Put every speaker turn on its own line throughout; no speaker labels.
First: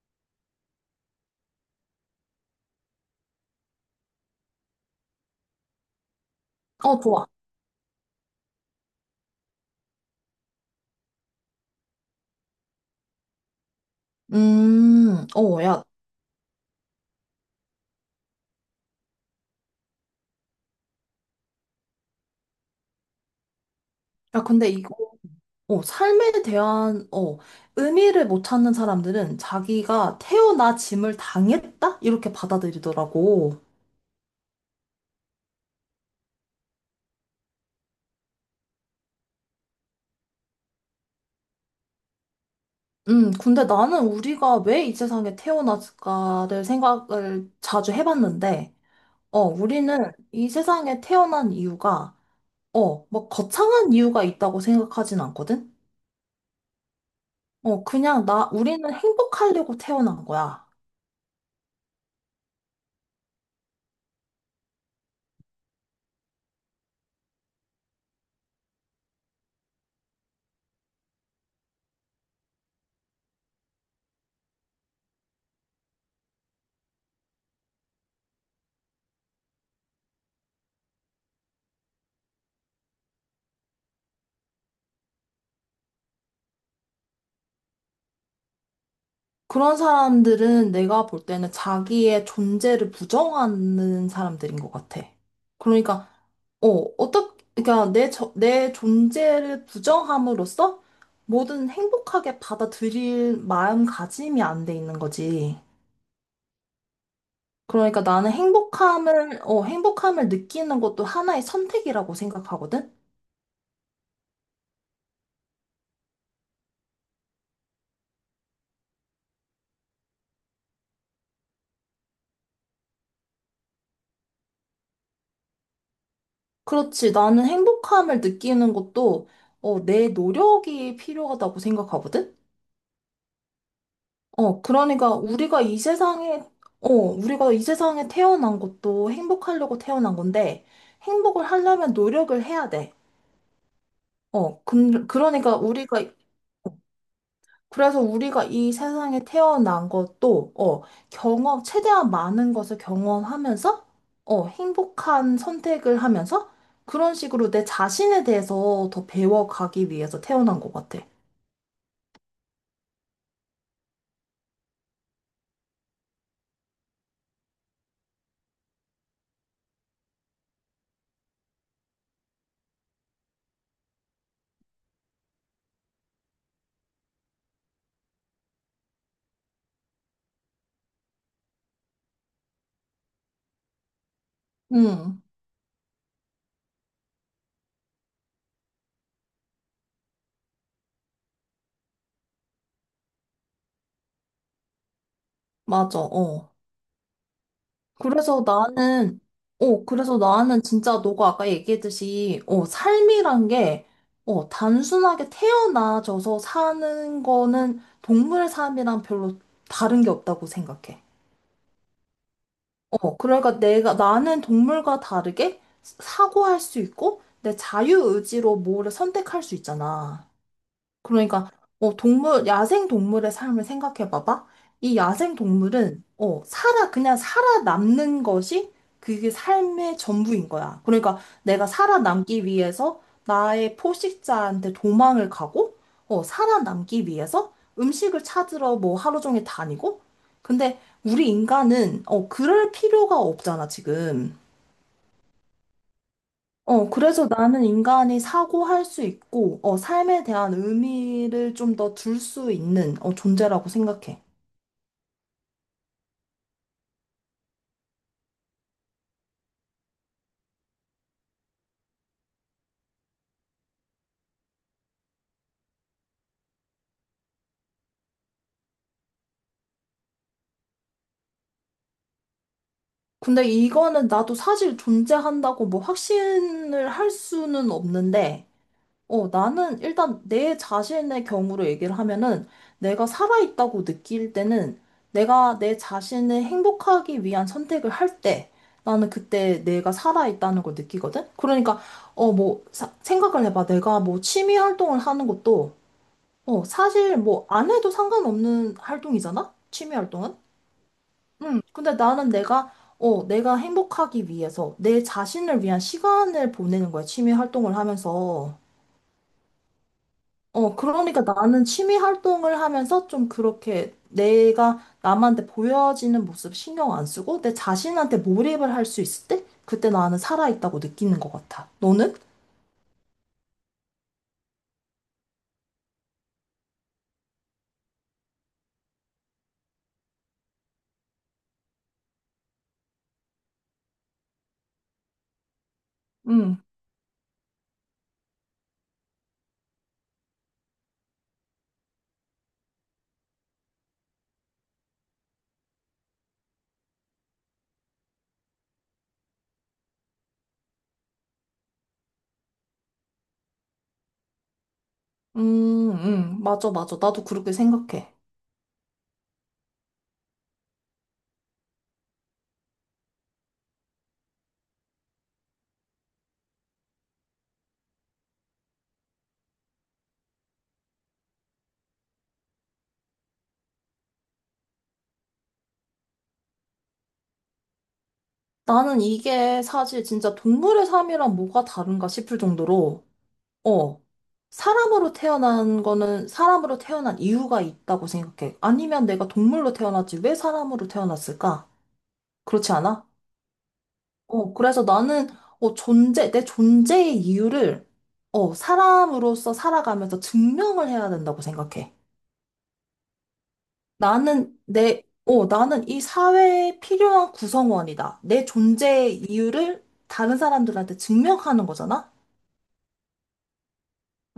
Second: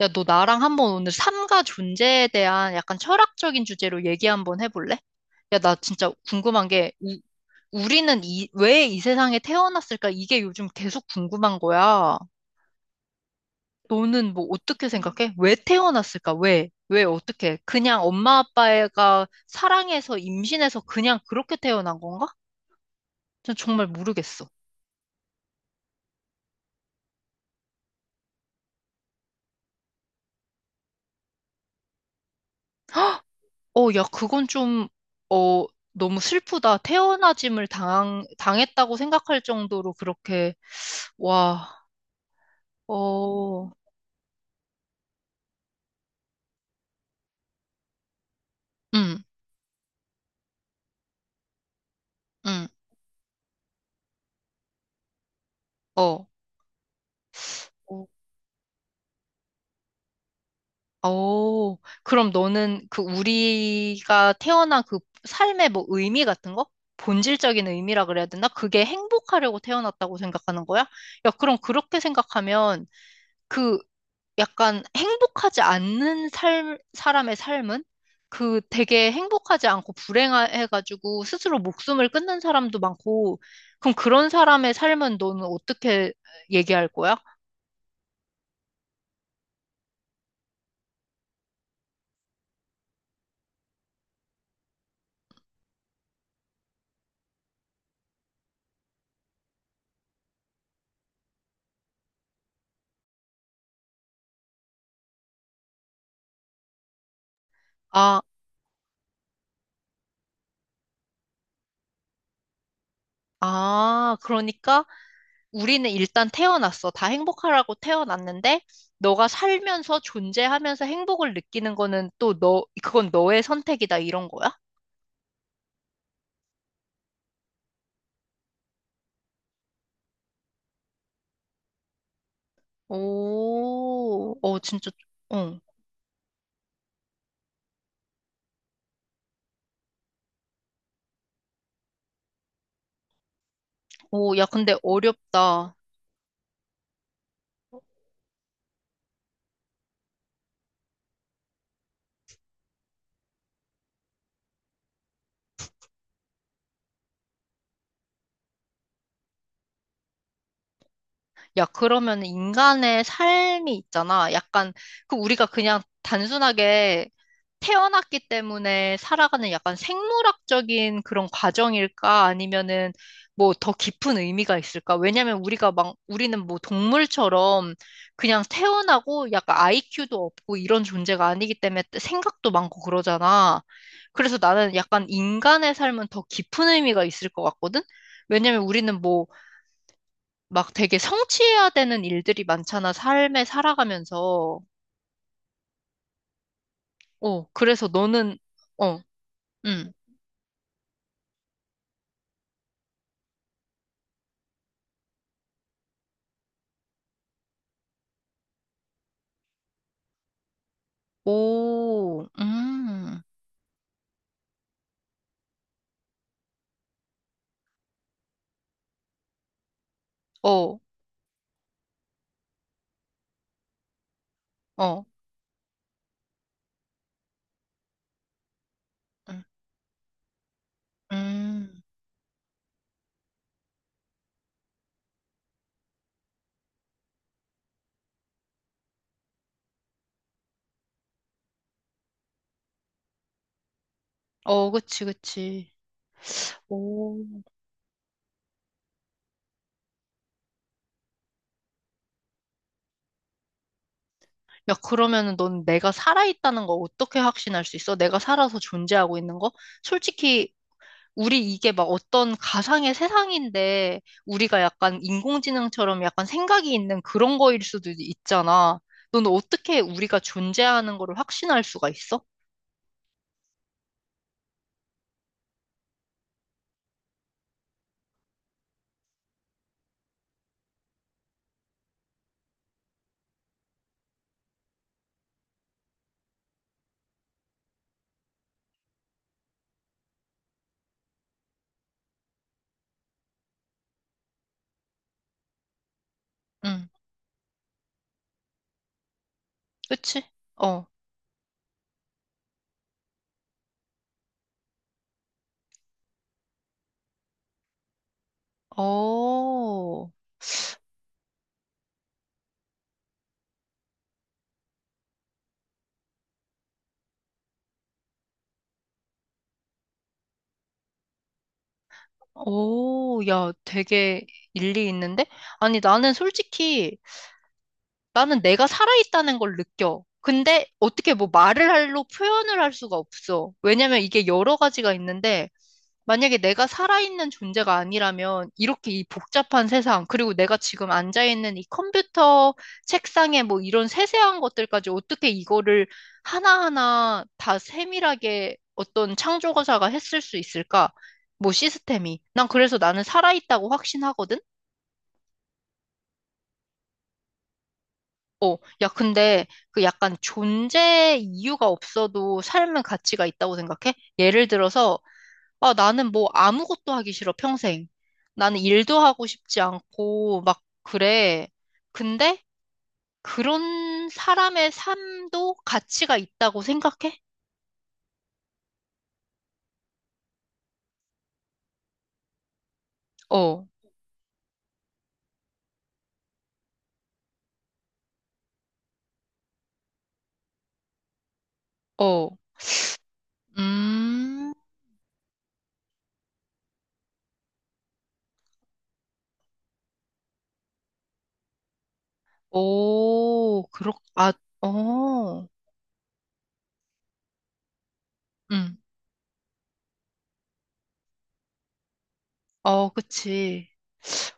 야, 너 나랑 한번 오늘 삶과 존재에 대한 약간 철학적인 주제로 얘기 한번 해볼래? 야, 나 진짜 궁금한 게,
좋아.
우리는 왜 이 세상에 태어났을까? 이게 요즘 계속 궁금한 거야. 너는 뭐 어떻게
음,
생각해? 왜
어, 야,
태어났을까? 왜? 왜 어떻게? 그냥 엄마 아빠가 사랑해서 임신해서 그냥 그렇게 태어난 건가? 전 정말
야,
모르겠어.
근데 이거, 어, 삶에 대한, 의미를 못 찾는 사람들은 자기가 태어나 짐을 당했다? 이렇게 받아들이더라고.
어, 야, 그건 좀, 어, 너무 슬프다. 태어나짐을 당했다고 생각할 정도로 그렇게, 와.
근데
어,
나는 우리가 왜 이 세상에 태어났을까를 생각을 자주 해봤는데,
응,
우리는 이 세상에 태어난 이유가,
응,
뭐 거창한 이유가 있다고 생각하진 않거든?
어. 어,
그냥 우리는 행복하려고 태어난 거야.
오, 그럼 너는 그 우리가 태어난 그 삶의 뭐 의미 같은 거? 본질적인 의미라 그래야 되나? 그게 행복하려고 태어났다고 생각하는 거야? 야, 그럼 그렇게 생각하면 그 약간 행복하지 않는 사람의 삶은 그 되게 행복하지 않고 불행해가지고 스스로 목숨을 끊는 사람도 많고, 그럼 그런 사람의 삶은 너는 어떻게 얘기할 거야?
그런 사람들은 내가 볼 때는 자기의 존재를 부정하는 사람들인 것 같아. 그러니까, 어, 어떻게, 그러니까 내 존재를 부정함으로써 뭐든 행복하게 받아들일 마음가짐이 안 돼 있는 거지. 그러니까
아,
나는 행복함을 느끼는 것도 하나의 선택이라고 생각하거든?
아, 그러니까 우리는 일단 태어났어. 다 행복하라고 태어났는데, 너가 살면서 존재하면서 행복을 느끼는 거는 또 그건 너의 선택이다, 이런 거야?
그렇지. 나는 행복함을 느끼는 것도, 내 노력이 필요하다고 생각하거든?
오, 어,
어,
진짜,
그러니까
응.
우리가 이 세상에, 우리가 이 세상에 태어난 것도 행복하려고 태어난 건데, 행복을 하려면 노력을 해야 돼.
오, 야, 근데
그러니까
어렵다.
그래서 우리가 이 세상에 태어난 것도, 경험, 최대한 많은 것을 경험하면서, 행복한 선택을 하면서, 그런 식으로 내 자신에 대해서 더 배워가기 위해서 태어난 것 같아.
야, 그러면 인간의 삶이 있잖아. 약간, 그 우리가 그냥 단순하게 태어났기 때문에 살아가는 약간 생물학적인 그런 과정일까? 아니면은 뭐 더 깊은 의미가 있을까? 왜냐면 우리는 뭐 동물처럼 그냥 태어나고 약간 IQ도 없고 이런 존재가 아니기 때문에 생각도 많고 그러잖아. 그래서 나는 약간
응,
인간의 삶은 더 깊은 의미가 있을 것 같거든? 왜냐면 우리는 뭐 막 되게 성취해야 되는 일들이 많잖아, 삶에 살아가면서.
맞아, 어.
어, 그래서 너는,
그래서
어,
나는,
음,
그래서 나는 진짜 너가 아까 얘기했듯이, 삶이란 게, 단순하게 태어나져서 사는 거는 동물 삶이랑 별로 다른 게 없다고 생각해.
오,
그러니까 나는 동물과 다르게 사고할 수 있고, 내 자유의지로 뭐를 선택할 수 있잖아.
어,
그러니까 동물 야생 동물의 삶을 생각해 봐봐. 이
어,
야생 동물은 살아 그냥 살아남는 것이 그게
음,
삶의 전부인 거야. 그러니까 내가
음.
살아남기 위해서 나의 포식자한테 도망을 가고 살아남기 위해서 음식을 찾으러 뭐 하루 종일 다니고 근데 우리 인간은 그럴 필요가 없잖아, 지금.
어, 그치, 그치. 오.
그래서 나는 인간이 사고할 수 있고, 삶에 대한 의미를 좀 더 둘 수 있는, 존재라고 생각해.
야, 그러면은 넌 내가 살아있다는 거 어떻게 확신할 수 있어? 내가 살아서 존재하고 있는 거? 솔직히 우리 이게 막 어떤 가상의 세상인데 우리가 약간 인공지능처럼 약간 생각이 있는 그런 거일 수도 있잖아. 너는 어떻게 우리가 존재하는 거를 확신할 수가 있어?
근데 이거는 나도 사실 존재한다고 뭐 확신을 할 수는 없는데, 나는 일단 내 자신의 경우로 얘기를 하면은 내가 살아있다고 느낄 때는 내가 내 자신을 행복하기 위한 선택을 할 때 나는 그때 내가 살아있다는 걸 느끼거든? 그러니까, 생각을 해봐. 내가 뭐 취미 활동을 하는 것도,
응,
사실 뭐 안 해도 상관없는 활동이잖아? 취미
그치?
활동은?
어,
응. 근데 내가 행복하기 위해서 내 자신을 위한 시간을 보내는 거야. 취미 활동을 하면서.
어,
그러니까 나는 취미 활동을 하면서 좀 그렇게 내가 남한테 보여지는 모습 신경 안 쓰고 내 자신한테 몰입을 할 수 있을 때 그때 나는 살아있다고 느끼는 것 같아. 너는?
오, 야, 되게 일리 있는데? 아니, 나는 솔직히 나는 내가 살아있다는 걸 느껴. 근데 어떻게 뭐 말을 할로 표현을 할 수가 없어. 왜냐면 이게 여러 가지가 있는데 만약에
응,
내가 살아있는 존재가 아니라면 이렇게 이 복잡한 세상, 그리고 내가 지금 앉아있는 이 컴퓨터 책상에 뭐 이런 세세한 것들까지 어떻게 이거를 하나하나 다 세밀하게 어떤 창조가사가 했을 수 있을까? 뭐 시스템이. 난 그래서 나는 살아있다고 확신하거든?
맞아, 맞아. 나도 그렇게 생각해.
어, 야, 근데 그 약간 존재 이유가 없어도 삶은 가치가 있다고 생각해? 예를 들어서 아, 나는 뭐 아무것도 하기 싫어, 평생. 나는 일도 하고 싶지 않고, 막, 그래. 근데 그런 사람의 삶도 가치가 있다고 생각해?
나는 이게 사실 진짜 동물의 삶이랑 뭐가 다른가 싶을 정도로,
어,
어, 사람으로 태어난 거는 사람으로 태어난 이유가 있다고 생각해. 아니면 내가 동물로 태어났지 왜 사람으로 태어났을까?
어,
그렇지 않아?
음,
어, 그래서 나는, 존재, 내 존재의 이유를, 사람으로서 살아가면서 증명을 해야 된다고 생각해.
오, 그렇, 아, 어,
나는 이 사회에 필요한 구성원이다. 내
음,
존재의 이유를 다른 사람들한테 증명하는 거잖아?
어, 그치.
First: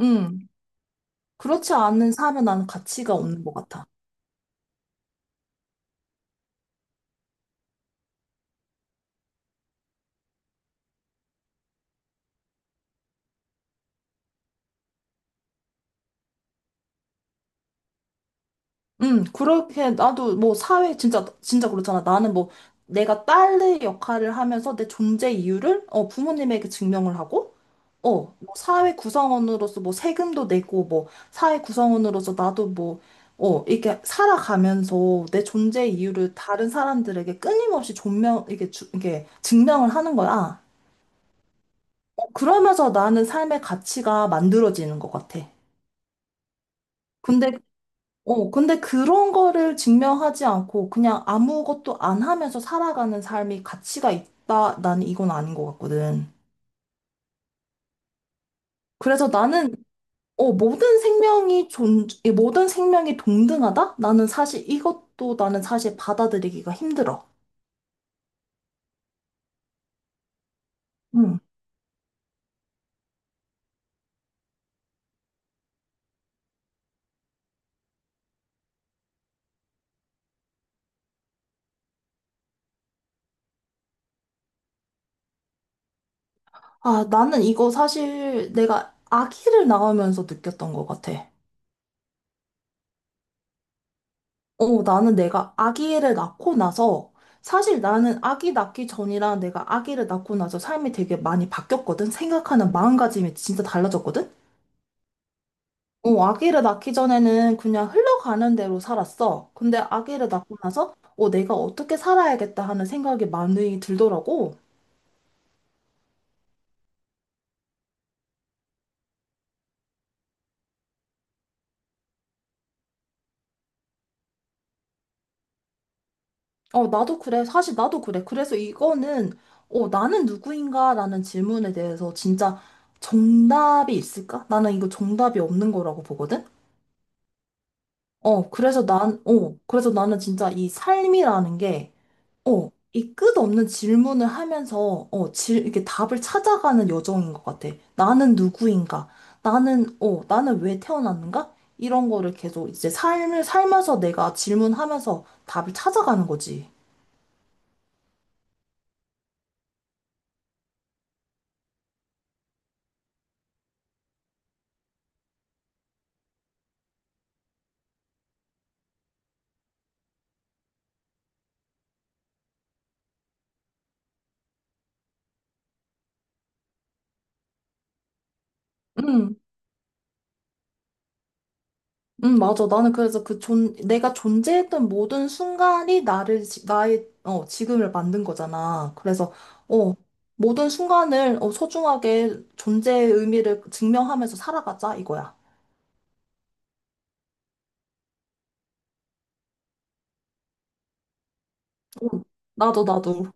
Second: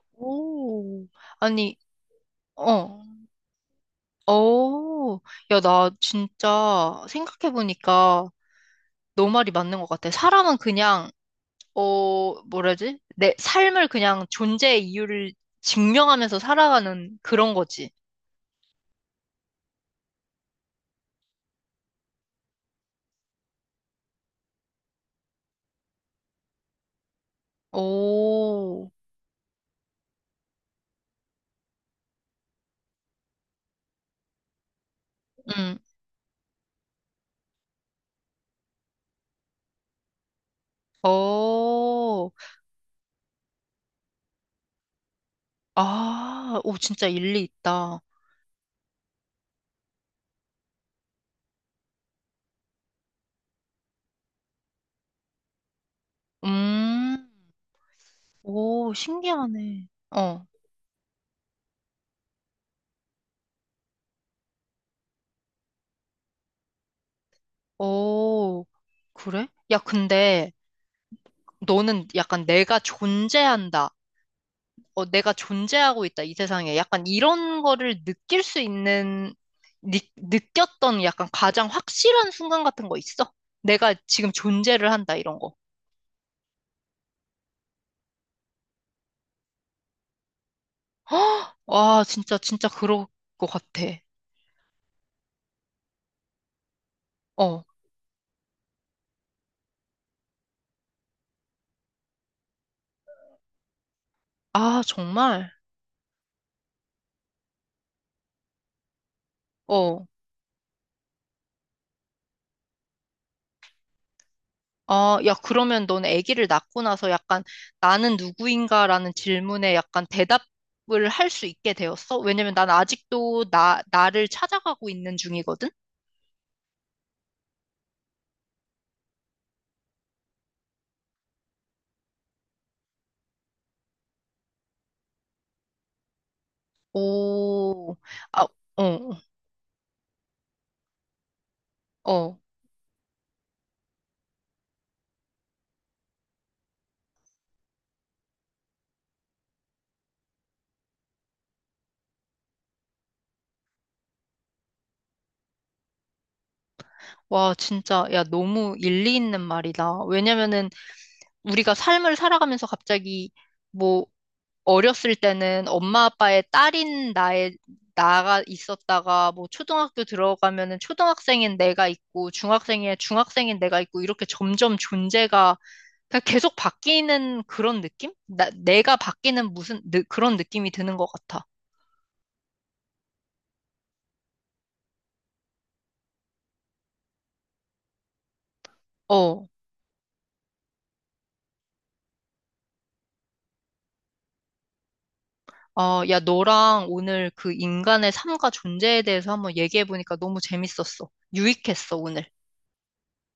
음,
오,
그렇지
아니,
않은 삶은 나는
어,
가치가 없는 것 같아.
어, 야, 나 진짜 생각해보니까 너 말이 맞는 것 같아. 사람은 그냥 어, 뭐라지? 내 삶을 그냥 존재의 이유를 증명하면서 살아가는 그런 거지.
그렇게, 나도 뭐 사회, 진짜, 진짜 그렇잖아. 내가 딸의 역할을 하면서 내 존재 이유를, 부모님에게 증명을 하고, 어, 뭐
오,
사회 구성원으로서 뭐 세금도 내고 뭐 사회 구성원으로서 이렇게 살아가면서 내
응,
존재 이유를 다른 사람들에게 끊임없이 존명, 이게 주, 이게 증명을 하는 거야.
오
그러면서 나는 삶의 가치가 만들어지는 것 같아.
아, 오, 진짜 일리
근데,
있다.
근데 그런 거를 증명하지 않고 그냥 아무것도 안 하면서 살아가는 삶이 가치가 있다. 나는 이건 아닌 것 같거든.
음, 오,
그래서 나는
신기하네. 어,
모든 생명이 존, 이 모든 생명이 동등하다? 나는 사실 이것도 나는 사실 받아들이기가 힘들어.
오, 그래? 야, 근데
응.
너는 약간 내가 존재한다. 어, 내가 존재하고 있다, 이 세상에. 약간 이런 거를 느낄 수 있는, 느꼈던 약간 가장 확실한 순간 같은 거 있어? 내가 지금 존재를 한다, 이런 거.
아, 나는 이거 사실 내가 아기를 낳으면서 느꼈던 것 같아.
와, 진짜, 진짜 그럴 것 같아.
나는 내가 아기를 낳고 나서
어.
사실 나는 아기 낳기 전이랑 내가 아기를 낳고 나서 삶이 되게 많이 바뀌었거든? 생각하는 마음가짐이 진짜 달라졌거든?
아, 정말?
아기를 낳기 전에는 그냥 흘러가는 대로 살았어. 근데
어.
아기를 낳고 나서, 내가 어떻게 살아야겠다 하는 생각이 많이 들더라고.
아, 야, 그러면 넌 아기를 낳고 나서 약간 나는 누구인가라는 질문에 약간 대답을 할 수 있게 되었어? 왜냐면 난 아직도 나를 찾아가고 있는 중이거든?
나도 그래. 사실 나도 그래. 나는 누구인가라는 질문에 대해서 진짜 정답이 있을까? 나는 이거 정답이 없는 거라고 보거든?
오, 아, 어,
그래서 나는 진짜 이 삶이라는 게,
어.
이 끝없는 질문을 하면서, 이렇게 답을 찾아가는 여정인 것 같아. 나는 누구인가? 나는 왜 태어났는가? 이런 거를 계속 이제 삶을 살면서 내가 질문하면서 답을 찾아가는 거지.
와, 진짜, 야, 너무 일리 있는 말이다. 왜냐면은 우리가 삶을 살아가면서 갑자기 뭐 어렸을 때는 엄마 아빠의 딸인 나의 나가 있었다가 뭐 초등학교 들어가면은 초등학생인 내가 있고 중학생의 중학생인 내가 있고 이렇게 점점 존재가 그냥 계속 바뀌는 그런 느낌? 내가
응,
바뀌는 무슨 그런 느낌이 드는 것 같아.
응, 맞아. 나는 그래서 그 존, 내가 존재했던 모든 순간이 나를, 지- 나의, 어, 지금을 만든 거잖아. 그래서,
어.
어, 모든 순간을, 소중하게 존재의 의미를 증명하면서 살아가자, 이거야.
어, 야, 너랑 오늘 그 인간의 삶과 존재에 대해서 한번 얘기해보니까 너무 재밌었어. 유익했어,
응,
오늘.
나도, 나도.